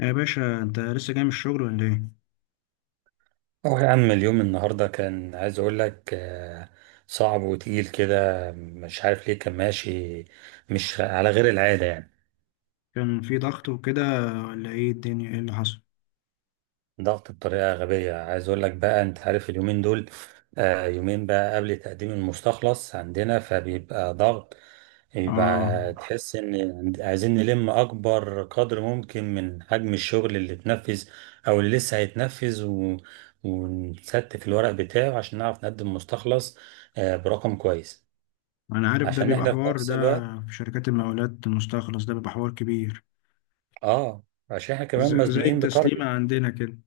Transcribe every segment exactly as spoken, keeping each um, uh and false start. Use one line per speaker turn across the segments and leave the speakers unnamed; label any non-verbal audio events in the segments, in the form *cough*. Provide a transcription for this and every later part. يا باشا، انت لسه جاي من الشغل ولا ايه؟
اه، يا عم اليوم النهاردة كان عايز اقول لك آه، صعب وتقيل كده، مش عارف ليه كان ماشي مش على غير العادة يعني.
كان في ضغط وكده ولا ايه؟ الدنيا ايه اللي حصل؟
ضغط بطريقة غبية، عايز اقول لك بقى، انت عارف اليومين دول. آه، يومين بقى قبل تقديم المستخلص عندنا فبيبقى ضغط،
اه
بيبقى تحس ان عند- عايزين نلم اكبر قدر ممكن من حجم الشغل اللي اتنفذ او اللي لسه هيتنفذ و... ونستف الورق بتاعه عشان نعرف نقدم مستخلص آه، برقم كويس.
انا عارف ده
عشان
بيبقى
احنا في
حوار.
نفس
ده
الوقت.
في شركات المقاولات المستخلص ده بيبقى حوار كبير.
اه. عشان احنا كمان
ز- زي
مزنوقين
التسليمة
بتارجت.
عندنا كده،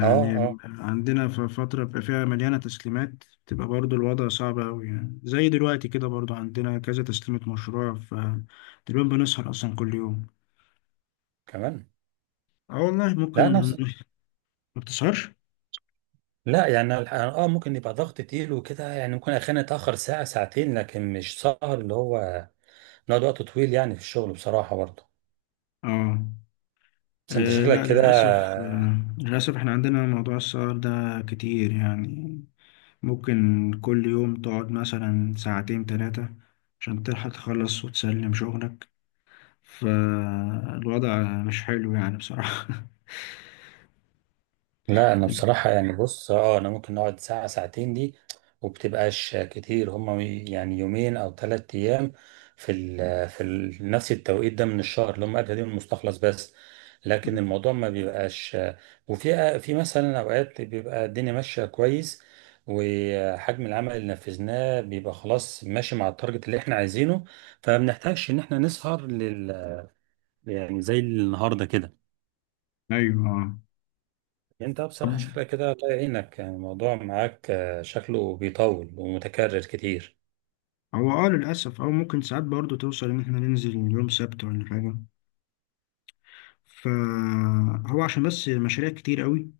اه. اه،
عندنا في فترة بيبقى فيها مليانة تسليمات تبقى برضو الوضع صعب أوي، يعني زي دلوقتي كده برضو عندنا كذا تسليمة مشروع، فتقريبا بنسهر أصلا كل يوم.
كمان.
اه والله ممكن.
لا، نفس.
ما بتسهرش؟
لا يعني الح- اه ممكن يبقى ضغط تقيل وكده، يعني ممكن احيانا اتاخر ساعه ساعتين، لكن مش سهر اللي هو نقعد وقت طويل يعني في الشغل بصراحه برضه.
اه.
بس انت
آه،
شكلك
لا
كده.
للأسف، آه، للأسف احنا عندنا موضوع السهر ده كتير، يعني ممكن كل يوم تقعد مثلا ساعتين تلاتة عشان تلحق تخلص وتسلم شغلك. فالوضع مش حلو يعني بصراحة.
لا انا بصراحة، يعني بص، اه انا ممكن نقعد ساعة ساعتين دي، وبتبقاش كتير، هما يعني يومين او ثلاث ايام في ال في ال نفس التوقيت ده من الشهر، اللي هم قبل يوم المستخلص بس. لكن الموضوع ما بيبقاش. وفي في مثلا اوقات بيبقى الدنيا ماشية كويس، وحجم العمل اللي نفذناه بيبقى خلاص ماشي مع التارجت اللي احنا عايزينه، فما بنحتاجش ان احنا نسهر لل، يعني زي النهارده كده.
*laughs* أيوة.
انت بصراحة
طب
شكلك كده الله يعينك، يعني الموضوع معاك آه، شكله بيطول ومتكرر كتير.
هو اه للأسف، أو ممكن ساعات برضه توصل إن احنا ننزل يوم سبت ولا حاجة، فهو عشان بس مشاريع كتير قوي،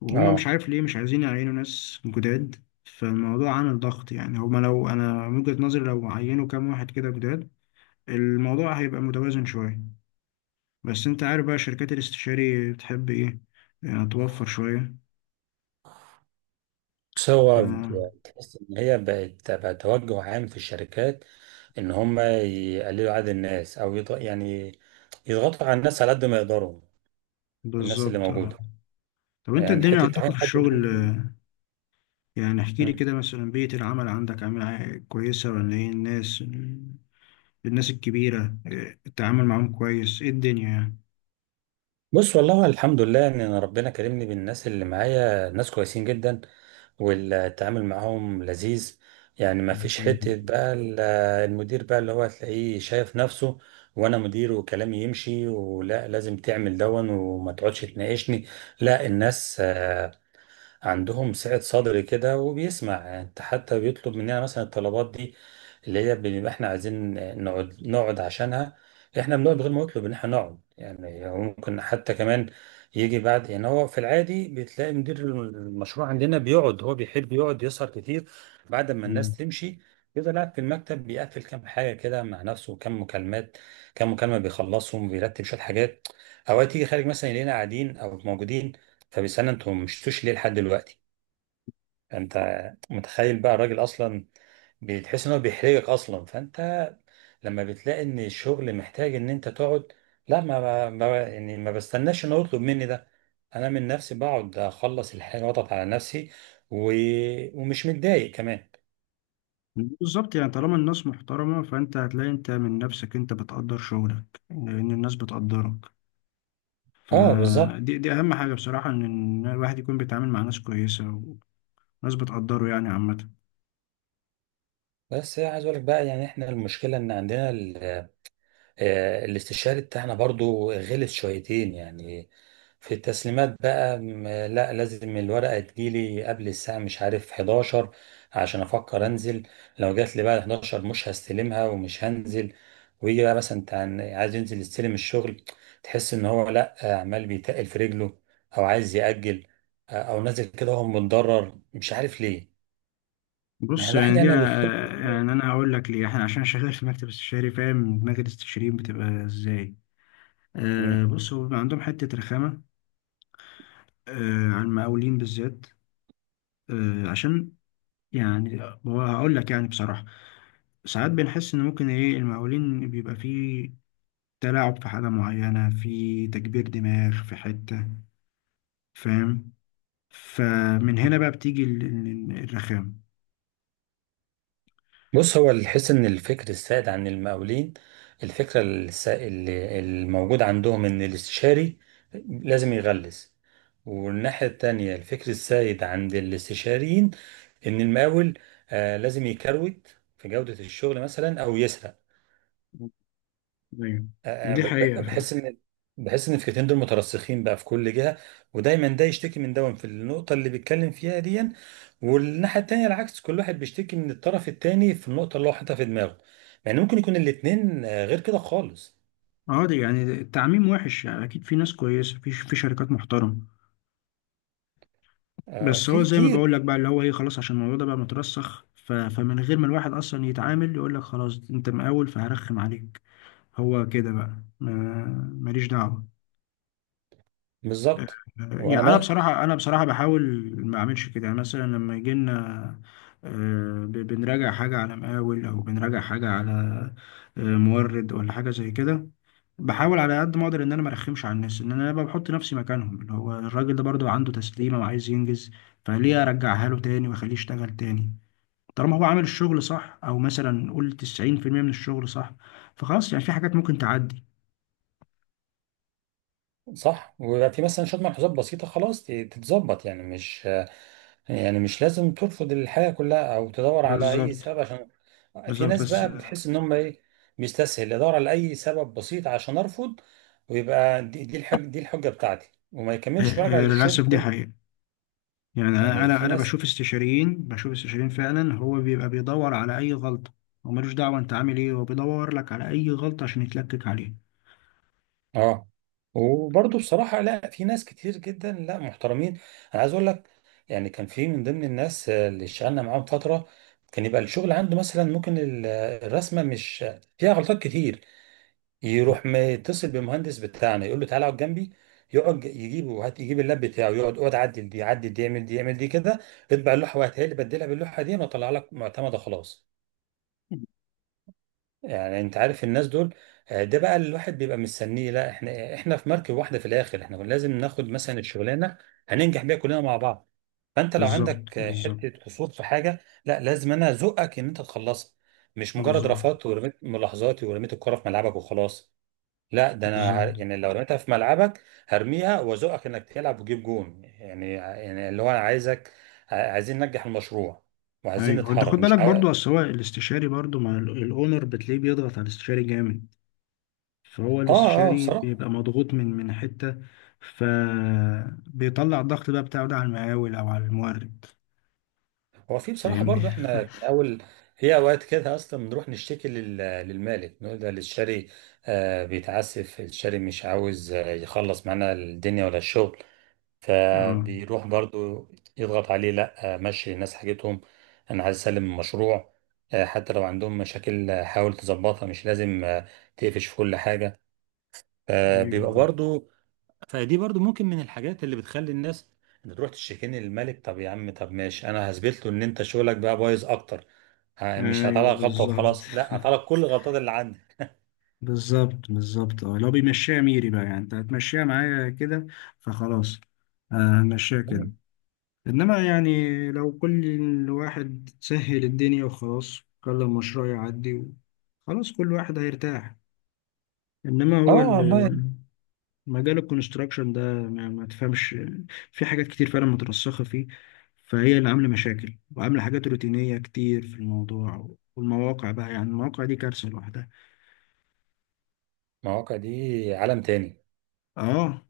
وهم مش
اه.
عارف ليه مش عايزين يعينوا ناس جداد، فالموضوع عامل ضغط. يعني هما لو انا من وجهة نظري لو عينوا كام واحد كده جداد الموضوع هيبقى متوازن شوية. بس انت عارف بقى شركات الاستشاري بتحب ايه، يعني توفر شوية.
بس
ف
هو ب- تحس ان هي بقت بقى توجه عام في الشركات، ان هم يقللوا عدد الناس او يض... يعني يضغطوا على الناس على قد ما يقدروا، الناس اللي
بالظبط.
موجودة.
آه. طب انت
يعني
الدنيا
حتة
عندكم
تعين
في
حد
الشغل
جديد
آه،
دي-
يعني احكي لي
مم.
كده، مثلا بيئة العمل عندك عاملة كويسة ولا ايه؟ الناس، الناس الكبيرة، آه، التعامل معاهم كويس؟ ايه الدنيا يعني؟
بص والله، الحمد لله ان انا ربنا كرمني بالناس اللي معايا، ناس كويسين جدا، والتعامل معاهم لذيذ. يعني ما فيش حتة
الحمد
بقى ال- المدير بقى اللي هو هتلاقيه شايف نفسه، وانا مدير وكلامي يمشي ولا لازم تعمل دون وما تقعدش تناقشني. لا، الناس عندهم سعة صدر كده وبيسمع، انت حتى بيطلب مننا مثلا الطلبات دي اللي هي بنبقى احنا عايزين نقعد نقعد عشانها. احنا بنقعد من غير ما يطلب ان احنا نقعد، يعني هو ممكن حتى كمان يجي بعد. يعني هو في العادي بتلاقي مدير المشروع عندنا بيقعد، هو بيحب يقعد يسهر كتير بعد ما
لله.
الناس تمشي، يفضل قاعد في المكتب بيقفل كام حاجة كده مع نفسه، كام مكالمات، كام مكالمة بيخلصهم، بيرتب شوية حاجات. أوقات يجي خارج مثلا يلاقينا قاعدين أو موجودين، طب استنى انتوا مشتوش ليه لحد دلوقتي؟ انت متخيل بقى الراجل اصلا، بتحس ان هو بيحرجك اصلا، فانت لما بتلاقي ان الشغل محتاج ان انت تقعد، لا، ما, ما ما- يعني ما بستناش ان هو يطلب مني ده، انا من نفسي بقعد اخلص الحاجه واضغط على نفسي و... ومش متضايق كمان.
بالظبط، يعني طالما الناس محترمة فأنت هتلاقي أنت من نفسك أنت بتقدر شغلك لأن الناس بتقدرك.
اه، بالظبط.
فدي، دي أهم حاجة بصراحة، إن إن الواحد يكون بيتعامل مع ناس كويسة وناس بتقدره يعني عامة.
بس عايز اقول لك بقى، يعني احنا المشكله ان عندنا آه، الاستشاري بتاعنا برضو غلس شويتين يعني. في التسليمات بقى م- لا لازم الورقة تجيلي قبل الساعة مش عارف حداشر عشان أفكر أنزل. لو جات لي بعد حداشر مش هستلمها ومش هنزل. ويجي بقى مثلا انت عن- عايز ينزل يستلم الشغل، تحس إن هو، لا آه، عمال بيتقل في رجله، أو عايز يأجل آه، أو نازل كده وهو متضرر مش عارف ليه. ما هي
بص،
الواحد
يعني
يعني
دي
ما بيطلبش.
آه، يعني أنا هقول لك ليه. إحنا عشان شغال في مكتب استشاري فاهم دماغ الاستشاريين بتبقى إزاي. آه بص، هو بيبقى عندهم حتة رخامة، آه عن المقاولين بالذات، آه عشان يعني، هو هقول لك يعني بصراحة ساعات بنحس ان ممكن ايه المقاولين بيبقى فيه تلاعب في حالة معينة، في تكبير دماغ في حتة، فاهم؟ فمن هنا بقى بتيجي ال- ال- الرخامة.
بص، هو الحس ان الفكر السائد عن المقاولين، الفكره الس- اللي الموجود عندهم ان الاستشاري لازم يغلس، والناحيه التانيه الفكر السائد عند الاستشاريين ان المقاول آه لازم يكروت في جوده الشغل مثلا او يسرق.
ايوه،
آه، آه،
دي
ب-
حقيقة
ب-
فعلا.
بحس ان، بحس ان الفكرتين دول مترسخين بقى في كل جهه، ودايما ده يشتكي من ده في النقطه اللي بيتكلم فيها دي، والناحيه التانيه العكس، كل واحد بيشتكي من الطرف التاني في النقطه اللي هو حاططها في دماغه. يعني ممكن يكون الاتنين آه، غير كده خالص.
اه ده يعني التعميم وحش، يعني اكيد في ناس كويسه في في شركات محترمه،
آه،
بس هو
في
زي ما
كتير.
بقول لك بقى اللي هو ايه، خلاص عشان الموضوع ده بقى مترسخ، ف- فمن غير ما الواحد اصلا يتعامل يقول لك خلاص انت مقاول فهرخم عليك. هو كده بقى ما- ماليش دعوه.
بالظبط. وانا.
يعني انا بصراحه، انا بصراحه بحاول ما اعملش كده، يعني مثلا لما يجي لنا آه، ب- بنراجع حاجه على مقاول او بنراجع حاجه على آه، مورد ولا حاجه زي كده. بحاول على قد ما اقدر ان انا ما ارخمش على الناس، ان انا ببقى بحط نفسي مكانهم، اللي هو الراجل ده برضو عنده تسليمه وعايز ينجز، فليه ارجعها له تاني واخليه يشتغل تاني، طالما هو عامل الشغل صح، او مثلا قول تسعين في المية من الشغل صح، فخلاص يعني في حاجات ممكن تعدي.
صح، ويبقى في مثلا شوية ملحوظات بسيطة خلاص ت- تتظبط، يعني مش يعني مش لازم ترفض الحياة كلها أو تدور على أي
بالظبط،
سبب عشان. في
بالظبط،
ناس
بس
بقى
آه،
بتحس إن هم إيه، بيستسهل يدور على أي سبب بسيط عشان أرفض، ويبقى دي دي الحج دي الحجة بتاعتي وما يكملش بقى
آه،
للشغل
للاسف دي
كله.
حقيقه. يعني انا
يعني
انا
في
أنا
ناس.
بشوف استشاريين، بشوف استشاريين فعلا هو بيبقى بيدور على اي غلطه، هو ملوش دعوه انت عامل ايه، هو بيدور لك على اي غلطه عشان يتلكك عليها.
اه وبرضه بصراحة، لا، في ناس كتير جدا، لا محترمين. انا عايز اقول لك، يعني كان في من ضمن الناس آه، اللي اشتغلنا معاهم فترة، كان يبقى الشغل عنده مثلا ممكن ال- آه، الرسمة مش فيها غلطات كتير، يروح متصل بالمهندس بتاعنا يقول له تعالى اقعد جنبي، يقعد يجيبه، هات، يجيب اللاب بتاعه، يقعد، اقعد عدل دي، عدل دي، اعمل دي، اعمل دي كده، اطبع اللوحة وهاتها لي، بدلها باللوحة دي واطلع لك معتمدة خلاص. يعني انت عارف الناس دول، آه، ده بقى اللي الواحد بيبقى مستنيه. لا احنا احنا في مركب واحده في الاخر، احنا كنا لازم ناخد مثلا الشغلانه هننجح بيها كلنا مع بعض. فانت لو
بالظبط،
عندك آه، حته
بالظبط،
قصور في حاجه، لا لازم انا ازقك ان انت تخلصها، مش مجرد
بالظبط،
رفضت ورميت ملاحظاتي ورميت الكره في ملعبك وخلاص. لا، ده انا، ه-
بالظبط.
يعني لو رميتها في ملعبك هرميها وازقك انك تلعب وتجيب جون، يعني يعني اللي هو انا عايزك، ع- عايزين ننجح المشروع، وعايزين
ايوه، وانت
نتحرك
خد
مش
بالك
عاو...
برضو، اصل هو الاستشاري برضو مع ال- الاونر بتلاقيه بيضغط على الاستشاري جامد، فهو
اه. اه،
الاستشاري
بصراحه.
بيبقى مضغوط من من حته، فبيطلع الضغط بقى بتاعه ده على المقاول او على المورد.
هو في بصراحة
فاهمني؟
برضو احنا من أول، في أوقات كده أصلا بنروح نشتكي لل- للمالك، نقول ده الشاري آه، بيتعسف، الشاري مش عاوز آه، يخلص معانا الدنيا ولا الشغل.
*laughs* اه،
فبيروح برضو يضغط عليه، لا آه، مشي الناس حاجتهم، أنا عايز أسلم المشروع آه، حتى لو عندهم مشاكل آه، حاول تظبطها، مش لازم آه، تقفش في كل حاجة.
ايوه،
فبيبقى برضو. فدي برضو ممكن من الحاجات اللي بتخلي الناس، انت تروح تشتكيني للملك، طب يا عم، طب ماشي، انا هثبت له ان انت شغلك بقى بايظ اكتر، ه- مش
ايوه،
هطلع غلطه
بالظبط،
وخلاص، لا هطلع كل الغلطات اللي عندك.
بالظبط، بالظبط. اه، لو بيمشيها ميري بقى، يعني انت هتمشيها معايا كده، فخلاص. آه، هنمشيها كده. انما يعني لو كل واحد سهل الدنيا وخلاص خلى المشروع يعدي و- خلاص كل واحد هيرتاح. انما هو
اه والله.
ال- مجال الكونستراكشن ده ما ما تفهمش. في حاجات كتير فعلا مترسخة فيه، فهي اللي عاملة مشاكل وعاملة حاجات روتينية كتير في الموضوع. والمواقع بقى، يعني المواقع دي كارثة لوحدها.
المواقع دي عالم تاني.
اه،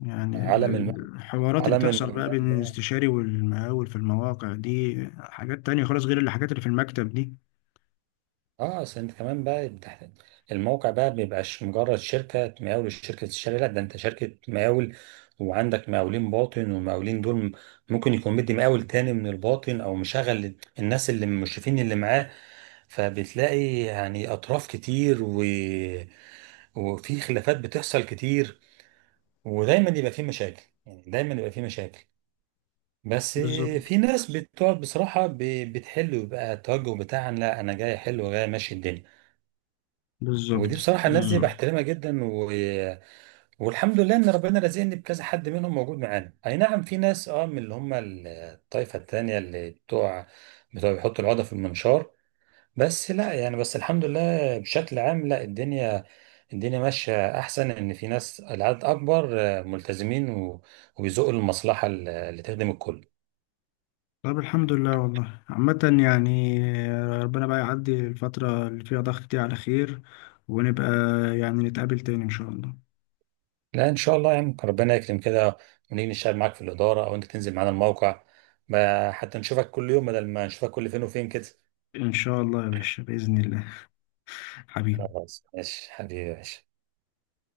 يعني ال-
عالم الم...
ال- الحوارات اللي
عالم
بتحصل بقى
المولان
بين
ده.
الاستشاري والمقاول في المواقع دي حاجات تانية خالص غير الحاجات اللي في المكتب دي.
اه اصل انت كمان بقى بتحت... الموقع بقى بيبقاش مجرد شركة مقاول شركة الشارع، لا ده انت شركة مقاول وعندك مقاولين باطن، والمقاولين دول ممكن يكون مدي مقاول تاني من الباطن، او مشغل الناس اللي المشرفين اللي معاه. فبتلاقي يعني اطراف كتير و... وفي خلافات بتحصل كتير، ودايما يبقى في مشاكل، يعني دايما يبقى في مشاكل. بس
بالظبط،
في ناس بتقعد بصراحة ب- بتحل، ويبقى التوجه بتاعها لا انا جاي احل وجاي ماشي الدنيا.
بالظبط،
ودي بصراحة الناس دي
بالظبط.
بحترمها جدا و... والحمد لله إن ربنا رزقني بكذا حد منهم موجود معانا. أي نعم، في ناس أه من اللي هم ال- الطائفة التانية، اللي بتوع بتوع بيحطوا العقدة في المنشار. بس لا يعني، بس الحمد لله بشكل عام، لا الدنيا الدنيا ماشية أحسن، إن في ناس العدد أكبر، آه، ملتزمين و... وبيزقوا المصلحة ال- اللي تخدم الكل.
طب الحمد لله والله عامة، يعني آه، ربنا بقى يعدي الفترة اللي فيها ضغط دي على خير، ونبقى يعني نتقابل تاني إن شاء الله.
لا إن شاء الله، يعني ربنا يكرم كده ونيجي نشتغل معاك في الإدارة، أو أنت تنزل معانا الموقع، ما- حتى نشوفك كل يوم بدل ما نشوفك كل فين وفين كده.
إن شاء الله يا باشا، بإذن الله. *laughs* حبيبي.
خلاص ماشي حبيبي يا باشا.